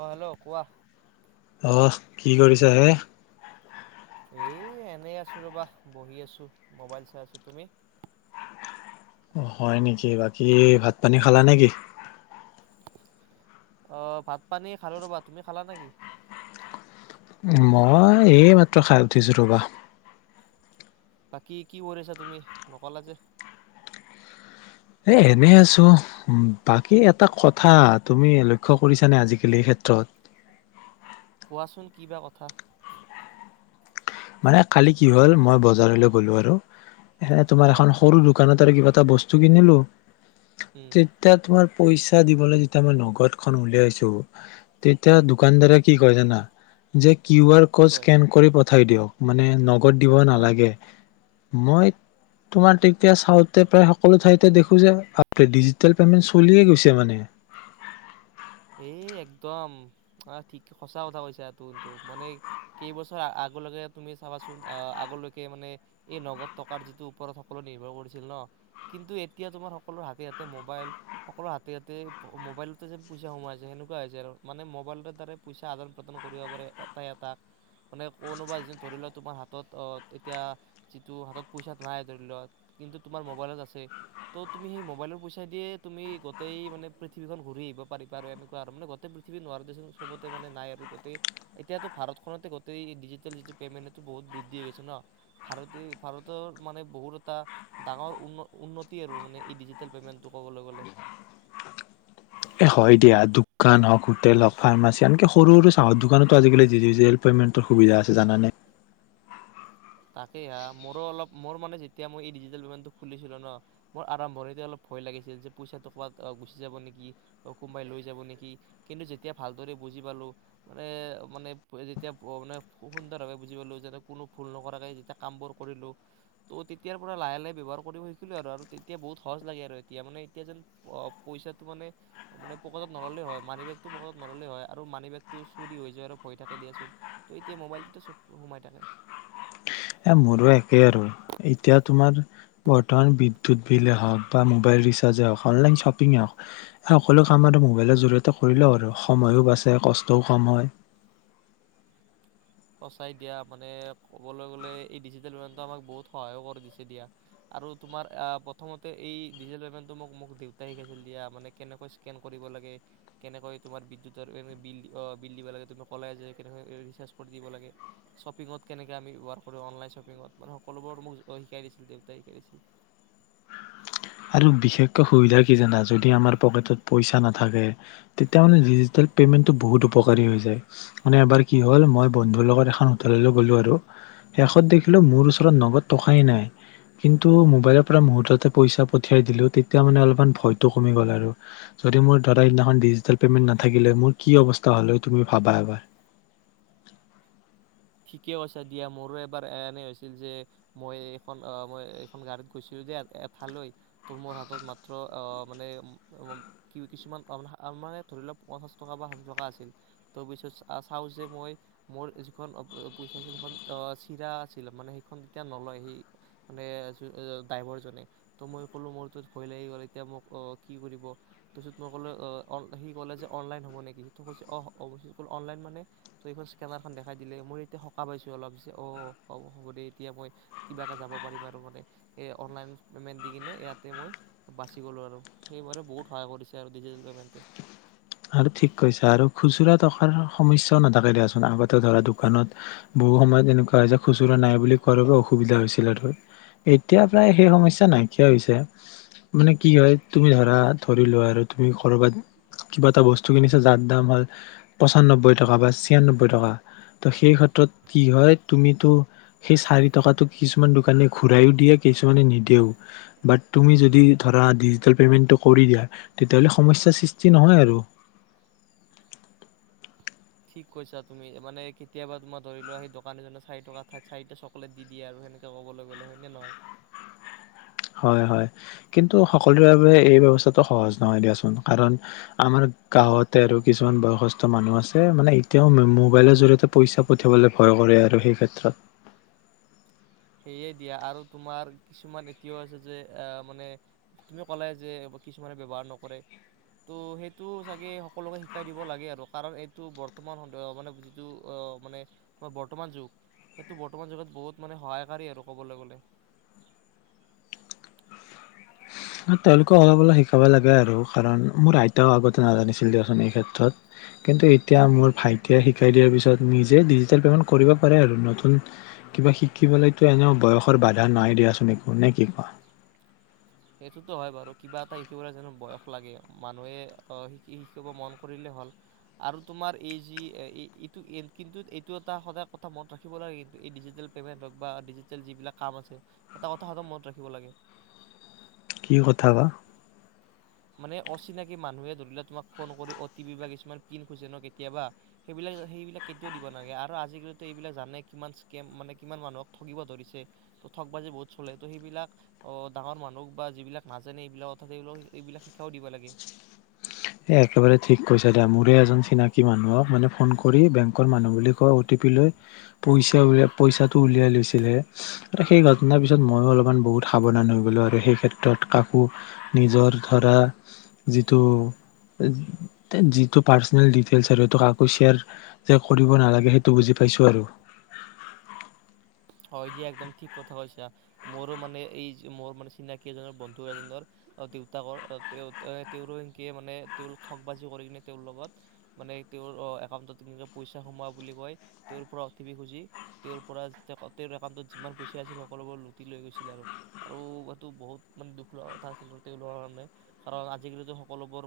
অঁ হেল্ল' কোৱা অঁহ, কি কৰিছা হে? এই! এনেই আছো ৰবা, বহি আছো, মোবাইল চাই আছো তুমি? হয় নেকি, বাকী ভাত পানী খালা নেকি? অ'! ভাত পানী খালো ৰ'বা, তুমি খালা নেকি? মই, এই মাত্ৰ খাই উঠিছো ৰ'বা। বাকী, কি কৰিছা তুমি নকলা যে? এ! এনে আছো অ' বাকী এটা কথা তুমি লক্ষ্য কৰিছানে? আজিকালি এই ক্ষেত্ৰত। কোৱাচোন কি বা কথা? মানে কালি কি হ'ল মই বজাৰলৈ গলো আৰু এ তোমাৰ অ এখন সৰু দোকানত তাৰে কিবা এটা বস্তু কিনিলো। উম তেতিয়া তোমাৰ পইচা দিবলৈ যেতিয়া মই নগদ খন উলিয়াইছো, তেতিয়া দোকান দাৰে কি! কয়! জানা যে কিউ আৰ কি ক'ড কয় স্কেন কৰিব থৈ দিয়ক মানে ন। ত দিব হা নালাগে। মই তোমাৰ তেতিয়া চাউতে প্ৰায় সকলো ঠাইতে দেখোঁ যে ডিজিটেল পেমেণ্ট চলিয়ে গৈছে মানে। এই একদম ঠিক সঁচা কথা কৈছা কিন্তুটো মানে কেইবছৰ আগলৈকে তুমি চাবাচোন আগলৈকে মানে এই নগদ টকাৰ যিটো ওপৰত সকলো নিৰ্ভৰ কৰিছিল ন কিন্তু এতিয়া তোমাৰ সকলো হাতে হাতে মোবাইল সকলো হাতে হাতে মোবাইলতে যে পইচা সোমাইছে সেনেকুৱা হৈছে আৰু মানে মোবাইলৰ দ্বাৰা পইচা আদান প্ৰদান কৰিব পাৰে এটাই এটা মানে কোনোবা এ যে ধৰি লোৱা তোমাৰ হাতত এতিয়া যিটো হাতত পইচা নাই ধৰি লোৱা কিন্তু তোমাৰ মোবাইলত আছে তো তুমি সেই মোবাইলত পইচা দিয়ে তুমি গোটেই মানে পৃথিৱীখন ঘূৰি আহিবা। মান গোটেই পৃথিৱী ন চবতে মানে নাই আৰু গোটেই এতিয়ো ভাৰতখনতে গোটেই ডিজিটেল যিটো পেমেন্টটো বহুত বৃদ্ধি হৈ গৈছে ন ভাৰতে ভাৰতৰ মানে বহুত এটা ডাঙৰ উন্নতি আৰু মানে এই ডিজিটেল পেমেন্টটো ক'বলৈ গ'লে এ হয় দিয়া দোকান হওক হোটেল হওক ফাৰ্মাচী আনকে সৰু সৰু চাহৰ দোকানতো আজিকালি ডিজিটেল পেমেন্টৰ সুবিধা আছে জানানে। তাকে হা মোৰো অলপ মোৰ মানে যেতিয়া মই এই ডিজিটেল পেমেটো খুলিছিলো ন মোৰ আৰম্ভণিতে অলপ ভয় লাগিছিল যে পইচাটো ক'ৰবাত গুচি যাব নেকি কোনোবাই লৈ যাব নেকি কিন্তু যেতিয়া ভালদৰে বুজি পালো মানে মানে যেতিয়া মানে সুন্দৰভাৱে বুজি পালো যে কোনো ভুল নহয়। যেতিয়া কাম বোৰ কৰিলো আৰু তেতিয়া বহুত সহজ লাগে আৰু এতিয়া মানে এতিয়া যেন পইচাটো মানে পকেট ত নললে হয় মানি বেগত নললে হয় আৰু মানি বেগটো চ হৈ যায় আৰু ভয় থাকে দিয়াচোন এতিয়া মবাইলটো সোমই থাকে। এ মোৰো একেই আৰু এতিয়া তোমাৰ বৰ্তমান বিদ্যুত বিলে হওঁক বা মোবাইল ৰিচাৰ্জে হওঁক অনলাইন শ্বপিঙ হওঁক সকলো কামত আৰু মোবাইলৰ জৰিয়তে কৰিলেও আৰু সময়ো বাচে কষ্টও কম হয়। সঁচাই দিয়া মানে কবলৈ গলে ডিজিটেল পেমেনতে আমাক বহুত সহায় কৰিছে দিয়া। প্ৰথমতে এই ডিজিটেল পেমেন্তটো মোক দেউতাই শিকাইছিল দিয়া ৰো কেনেকৈ স্কেন কৰিব লাগে কেনেকৈ তোমাৰ বিদ্যুৎ ৰ বিল অ বিল দিব লগে, কেনেকৈ ৰেচাৰ্গ। দিব লাগে শ্বপিঙত কেনেকে আমি ব্যৱহাৰ কৰো, অনলাইন শ্বপিঙত মানে সকলোবোৰ মোক শিকাই দিছিল দেউতাই শিকাই দিছিল আৰু বিশেষকৈ সুবিধা কি জানা? যদি আমাৰকেত পইচা নাথাকে, তেতিয়া মানে ডিজিতেল পেমেন্ট বহুত উপকাৰী হৈ যায় য মানে এবাৰ কি হ'ল মই বন্ধুৰ লগত এখন হোটেললে আৰু শেষত দেখিলো মোৰ ওচৰত নগদ টকাই নাই, কিন্তু মবাইলৰ পৰামূহুৰ্তত তে পইচা। পঠিয়াই দিলো তেতিয়া মানে অলপ ভয়টো কমি গ'ল আৰু যদি মোৰা তাতে সিদিনা ডিজিটেল পেমেন্ট নাথাকিলে মোৰ কি অৱস্থা হল তুমি ভাবা এবাৰ। ঠিকে কৈছা দিয়া মোৰো এবাৰ এনে হৈছিল যে মই এইখন আহ মই এইখন গাড়ীত গৈছিলো দিয়া এঠালৈ ত' মোৰ হাতত মাত্ৰ আহ মানে কি কিছুমান মানে ধৰি লওক পঞ্চাশ টকা বা ষাঠি টকা আছিল ত পিছত চাও যে মই মোৰ যিখন। পইচা আছিল সেইখন অ চিঙা আছিল মানে সেইখন তেতিয়া নলয় সেই মানে ড্ৰাইভাৰ জনে ত মই ক'লো মোৰ ত ভয় লাগি গল এতিয়া মোক অ কি কৰিব তাৰ পিছত মই কলো সি ক'লে যে অনলাইন হ'ব নেকি? অহ অলাইন মানে তে স্কেনাৰখন দেখাই দিলে মোৰ। এ সকাহ পাইছোঁ অলপ অ হ'ব হ'ব দে এতিয়া মই কিবাকে যাব পাৰিম আৰু মানে এই অনলাইন পেমেণ্ট দি কিনে ইয়াতে মই বাচি গ'লো আৰু সেইবাৰে বহুত সহায় কৰিছে আৰু ডিজিটেল পেমেণ্টে। আৰু ঠিক কৈছো আৰু খুচুৰা থকাৰ সমস্যা ও নাথাকে দিয়াচোন, আগতে ধৰা দোকানত বহু সময় এনেকুৱা যে খুচুৰা নাই বুলি কৰব অসুবিধা হৈছিল আৰু এতিয়া প্ৰায় সেই সমস্যা নাইকিয়া হৈছে, মানে কি হয় তুমি ধৰা ধৰিলোৱা আৰু তুমি কৰবাত। কিবা এটা বস্তু কিনিছা যাৰ দাম হ'ল পঁচান্ব্বৈ টকা বা ছিয়ান্নব্বৈ টকা ত' সেই ক্ষেত্ৰত কি হয় তুমিতো সেই চাৰি টকাতটো কিছুমান দোকানে ঘূৰাইও দিয়ে কিছুমানে নিদেও বাট তুমি যদি ধৰা ডিজিটেল পেমেণ্টটো কৰি দিয়া তেতিয়াহ'লে সমস্যাৰ সৃষ্টি নহয় আৰু ঠিক কৈছা তুমি মানে কেতিয়াবা তোমাৰ ধৰি লোৱা সেই দোকানী জনে চাৰি টকাঠাই চাৰিটা চকলেট দি দিয়ে আৰু সেনেকে কবলৈ গলে হয়নে নহয়? হয় হয় কিন্তু সকলোৰে বাবে এই ব্যস্থাটো সহজ নহয় দিয়াচোন কাৰণ আমাৰ গাঁৱতে আৰু কিছুমান বয়সষ্ঠ মানুহ আছে মানে এতিয়াও মোবাইলৰ জৰিয়তে পইচা পঠিয়াবলৈ ভয় কৰে আৰু সেই ক্ষেত্ৰত সেয়ে দিয়া আৰু তোমাৰ কিছুমান এতিয়াও আছে যে, মানে তুমি ক'লে যে কিছুমানে ব্যবহাৰ নকৰে ত' সেইটো চাগে সকলোকে শিকাই দিব লাগে আৰু কাৰণ এইটো বৰ্তমান স মানে যিটো মানে তোমাৰ বৰ্তমান যুগ সেইটো বৰ্তমান যুগত বহুত মানে সহায়। পাৰি আৰু ক'বলৈ গ'লে। তেওঁলোকে অলপ অলপ শিকাব লাগে আৰু কাৰণ মোৰ আইতাও আগতে নাজানিছিল দিয়াচুন ক্ষেত্ৰত, কিন্তু এতিয়া মোৰ ভাইটিয়ে শিকাই দিয়াৰ পিছত নিজে ডিজিেল পেমেন্ট কৰিব পাৰে আৰু নতুন কিবা শিকিবলৈ টো এনে ও বয়সৰ বাধা নাই দিয়াচোন নে কি কোৱা। সেইটোতো হয় বাৰু কিবা এটা শিকিবলৈ বয়স লাগে মানুহে শিক মন কৰিলে হ'ল আৰু তোমাৰ এই যিটো কিন্তু এইটো এটা সদায় কথা মনত ৰাখিব লাগে এই ডিজিটেল পেমেণ্ট হক বা ডিজিটেল যিবিলাক কাম আছে, এটা কথা সদায় মনত ৰাখিব লাগে। কি কথা বা মানে অচিনাকি মানুহে ধৰিলে তোমাক ফোন কৰি অ' টি পি বা কিছুমান পিন খুজে ন কেতিয়াবা সেইবিলাক সেইবিলাক কেতিয়াও দিব নাগে আৰু আজিকালো এইবিলাক জানে কিমান স্কেম মানে কিমান মানুহক ঠগিব ধৰিছে ত ঠগ বাজি বহুত চলে ত' সেইবিলাক অ ডাঙৰ মানুহক বা যিবিলাক নাজানে স এইবিলাক অথাৎ সবিলাক। এইবিলাক শিক্ষাও দিব লাগে। এ একেবাৰে ঠিক কৈছ দা মোৰে এজন চিনাকি মানুহক মানে ফোন কৰি বেংকৰ মানুহ বুলি কয় অটি পি লৈ পইচাল পইচাটো উলিয়াই লৈছিলে সেই ঘটনাৰ পিছত ময়ো অলপমান বহুত সাৱধান হৈ গলো আৰু সেই ক্ষেত্ৰত কাকো নিজৰ ধৰা যিটো। যিটো পাৰচনেল দিটেলছ আৰু কাকো সেয়াৰ যে কৰিব নালাগে সেইটো বুজি পাইছোঁ আৰু। হয় দিয়া একদম ঠিক কথা কৈছা মোৰো মানে এই মোৰ মানে চিনাকি এজনৰ বন্ধু এজনৰ দেউতাকৰ তেওঁ তেওঁৰো এনকে মানে তেওঁ ঠগ বাজি কৰি কিনে তেওঁৰ লগত মানে তেওঁৰ একাউণ্টত এনেকৈ পইচা সোমোৱা বুলি কয় তেওঁৰ পৰা অউ টি পি খুজি তেওঁৰ পৰা যে তেওঁৰ একাউণ্টত যিমান পইচা আছিল সকলোবোৰ লুটি লৈ গৈছিল আৰু এইটো বহুত মানে দুখ লোৱা কথা আছিল আৰু তেওঁলোকৰ কাৰণে কাৰণ আজিকালিটো সকলোবোৰ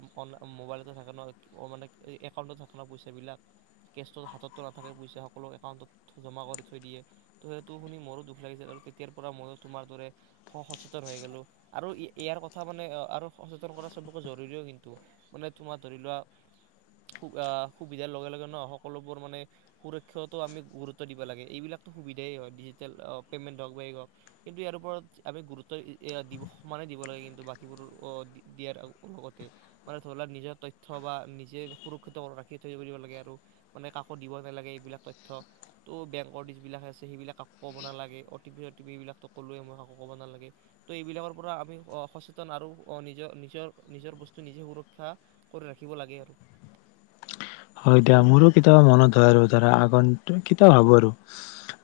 মোবাইলতে থাকে ন, মানে একাউণ্টত থাকে ন পইচাবিলাক কেচটো হাততো নাথাকে পইচা সকলো একাউণ্টত জমা কৰি থৈ দিয়ে। ত সেইটো শুনি মোৰো দুখ লাগিছিল, আৰু তেতিয়াৰ পৰা মই তোমাৰ দৰে সচেতন হৈ গলো আৰু ইয়াৰ কথা মানে আৰু সচেতন কৰা চবকে জৰুৰীও কিন্তু মানে তোমাৰ ধৰি লোৱা আহ সুবিধাৰ লগে লগে ন সকলোবোৰ মানে সুৰক্ষাতো আমি গুৰুত্ব দিব লাগে এইবিলাক। সুবিধাই হয় ডিজিটেল পে'মেণ্ট হওক বা এই হওক কিন্তু ইয়াৰ ওপৰত আমি গুৰুত্ব সমানেই দিব লাগে কিন্তু বাকীবোৰ দিয়াৰ লগতে মানে ধৰি লওক নিজৰ তথ্য বা নিজে সুৰক্ষিত ৰাখি থৈ দিব লাগে আৰু মানে কাকো দিব নালাগে এইবিলাক তথ্য ত' বেংকৰ যি বিলাক আছে সেইবিলাক কাকো ক'ব নালাগে, অটিপি অটিপি এইবিলাকতো কলোৱে মই কাকো ক'ব নালাগে ত' এইবিলাকৰ পৰা আমি সচেতন আৰু নিজৰ নিজৰ নিজৰ বস্তু নিজে সুৰক্ষা কৰি ৰাখিব লাগে আৰু হয় দিয়া মোৰো কেতিয়াবা মনত আৰু ধৰা আগন্তুক কেতিয়াও ভাবো আৰু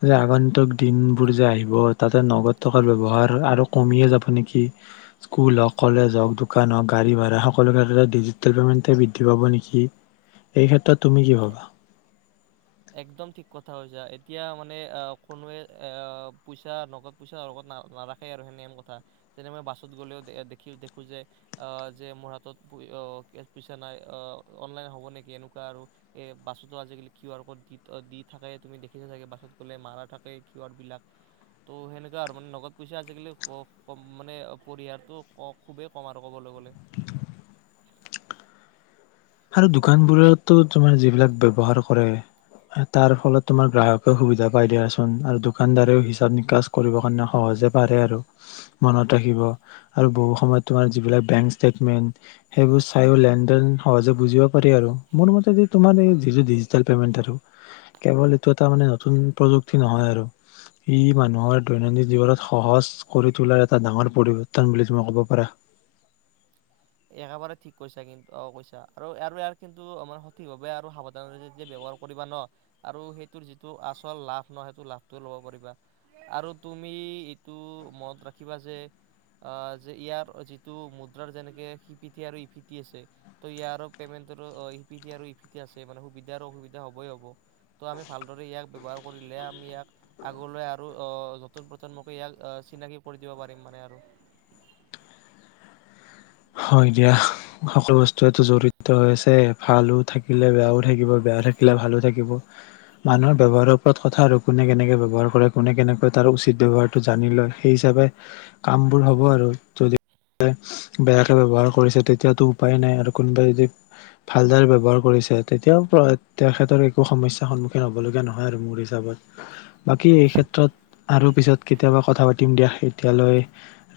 যে আগন্তুক দিন বোৰ যে আহিব তাতে নগদ থকাৰ ব্যৱহাৰ আৰু কমিয়ে যাব নেকি? স্কুল হওক, কলেজ হওঁক, দোকান হওক, গাড়ী ভাৰা সকলো ক্ষেত্ৰতে ডিজিট পেমেন্ট বৃদ্ধি পাব নেকি? এই ক্ষেত্ৰত তুমি কি ভ'বা? একদম ঠিক কথা কৈচা, এতিয়া মানে কোনোৱে পইচা ন পইচাত ন নাৰাখে আৰু সেনেহেন কথা যেনে মই বাছত গ'লেও দেখ দেখো যে যে মোৰ হাতত পইচা নাই অনলাইন হ'ব নেকি এনেকুৱা আৰু এ বাছতো আজিকালি কিউ আৰ ক'ড দি থাকে তুমি দেখিছা চাগে বাছত গলে মাৰা থাকে কিহ বিলাক ত' সেনেকুৱা আৰু মানে নগদ পইচা আজিকালি ক মানে পৰিহাৰটো খুবেই কম আৰু ক'বলৈ গলে। আৰু দুকানবোৰত তু তোমাৰ যিবিলাক ব্যয়হাৰ কৰে, তাৰ ফলত তোমাৰ গ্ৰাহকে সুবিধা পই দিয়া চুণ আৰু দুকাণদাৰেও হিচাপ নিকাছ কৰিবলে সহজ পাৰে আৰু ব মনত ৰাখিব আৰু বহু সময়ত তোমাৰ যিবিলাক বেংক ষ্টেটমেন্ত, সেইবোৰ ছাইও তোমাৰ লেনদেন। সহজে বুজিব পাৰি আৰু মোৰ মতে তোমাৰ এই ডিজিটেল পেমেন্ত আৰু ই মানুহৰ দৈনন্দিন জীৱনত সহজ কৰি তোলাৰ এটা ডাঙৰ পৰিবৰ্তন বুলি তুমি কব পাৰা। একেবাৰে ঠিক কৈছা কিন্ত অ কৈছা আৰু আৰু ইয়াৰ কিন্তু মে সঠিকভাৱে আৰু সাৱধান যেতিয়া ব্যৱহাৰ কৰিবা ন আৰু সেইটোৰ যিটো আচল লাভ ন সেইটো লাভটো ল'ব পাৰিবা আৰু তুমি এইটো মন ৰাখিবা যে আহ যে ইয়াৰ যিটো মুদ্ৰাৰ যেনেকে হিপিঠি আৰু ইপিটি আছে ত ইয়াৰ পেমেণ্ট সিপিঠি আৰু ইপিঠি আছে মানে সুবিধা আৰু অসুবিধা হবই হব ত' আমি ভালদৰে ইয়াক ব্যৱহাৰ কৰিলে আমি ইয়াক আগলৈ আৰু আহ নতুন প্ৰজন্মকে ইয়াক চিনাকি কৰি দিব পাৰিম মানে আৰু হয় দিয়া সকলো বস্তুটো জৰি়ত হৈ আছে, ভালো থাকিলে বেয়াও থাকিব বেয়াও থাকিলে ভালো থাকিব মানুহৰ ব্যৱহাৰৰ ওপৰত কথা আৰু কোনে কেনেকে ব্যৱহাৰ কৰে কোনে কেনেকৈ তাৰ উচিত ব্যৱহাৰটো জানি লয় সেই হিচাপে কামবোৰ হব আৰু যদি বেয়া। ব্যৱহাৰ কৰিছে তেতিয়াতো উপায় নাই আৰু কোনোবাই যদি ভালদৰে ব্যৱহাৰ কৰিছে তেতিয়াও তেখেতৰ একো সমস্যাৰ সন্মুখীন হব লগীয়া নহয় আৰু মোৰ হিচাপত বাকী এই ক্ষেত্ৰত আৰু পিছত কেতিয়াবা কথা পাতিম দিয়া এতিয়ালৈ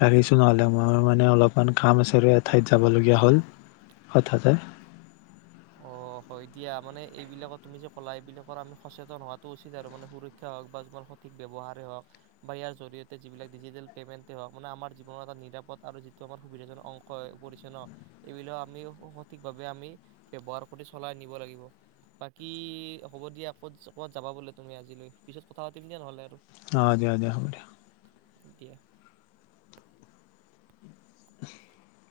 ৰাখিছো নহলে মোৰ মানে অলপমান কাম আছে। এ ঠাইত যাবলগীয়া হ'ল হঠাতে অঁ হয় দিয়া মানে এইবিলাকৰ তুমি যে ক'লা এইবিলাকৰ আমি সচেতন হোৱাটো উচিত আৰু মানে সুৰক্ষা হওক বা তোমাৰ সঠিক ব্যৱহাৰেই হওক বা ইয়াৰ জৰিয়তে যিবিলাক ডিজিটেল পে'মেণ্টেই হওক মানে আমাৰ জীৱনৰ এটা নিৰাপদ আৰু যিটো আমাৰ সুবিধাজনক অংশ হৈ পৰিছে ন এইবিলাক আমি সঠিকভাৱে আমি ব্যৱহাৰ কৰোঁ প্ৰতি চলাই নিব লাগিব বাকী হ'ব দিয়া ক'ত- ক'ত যাবা বোলে তুমি আজিলৈ পিছত কথা পাতিম দিয়া নহ'লে আৰু দে দে হ'ব দে এ দিয়া উ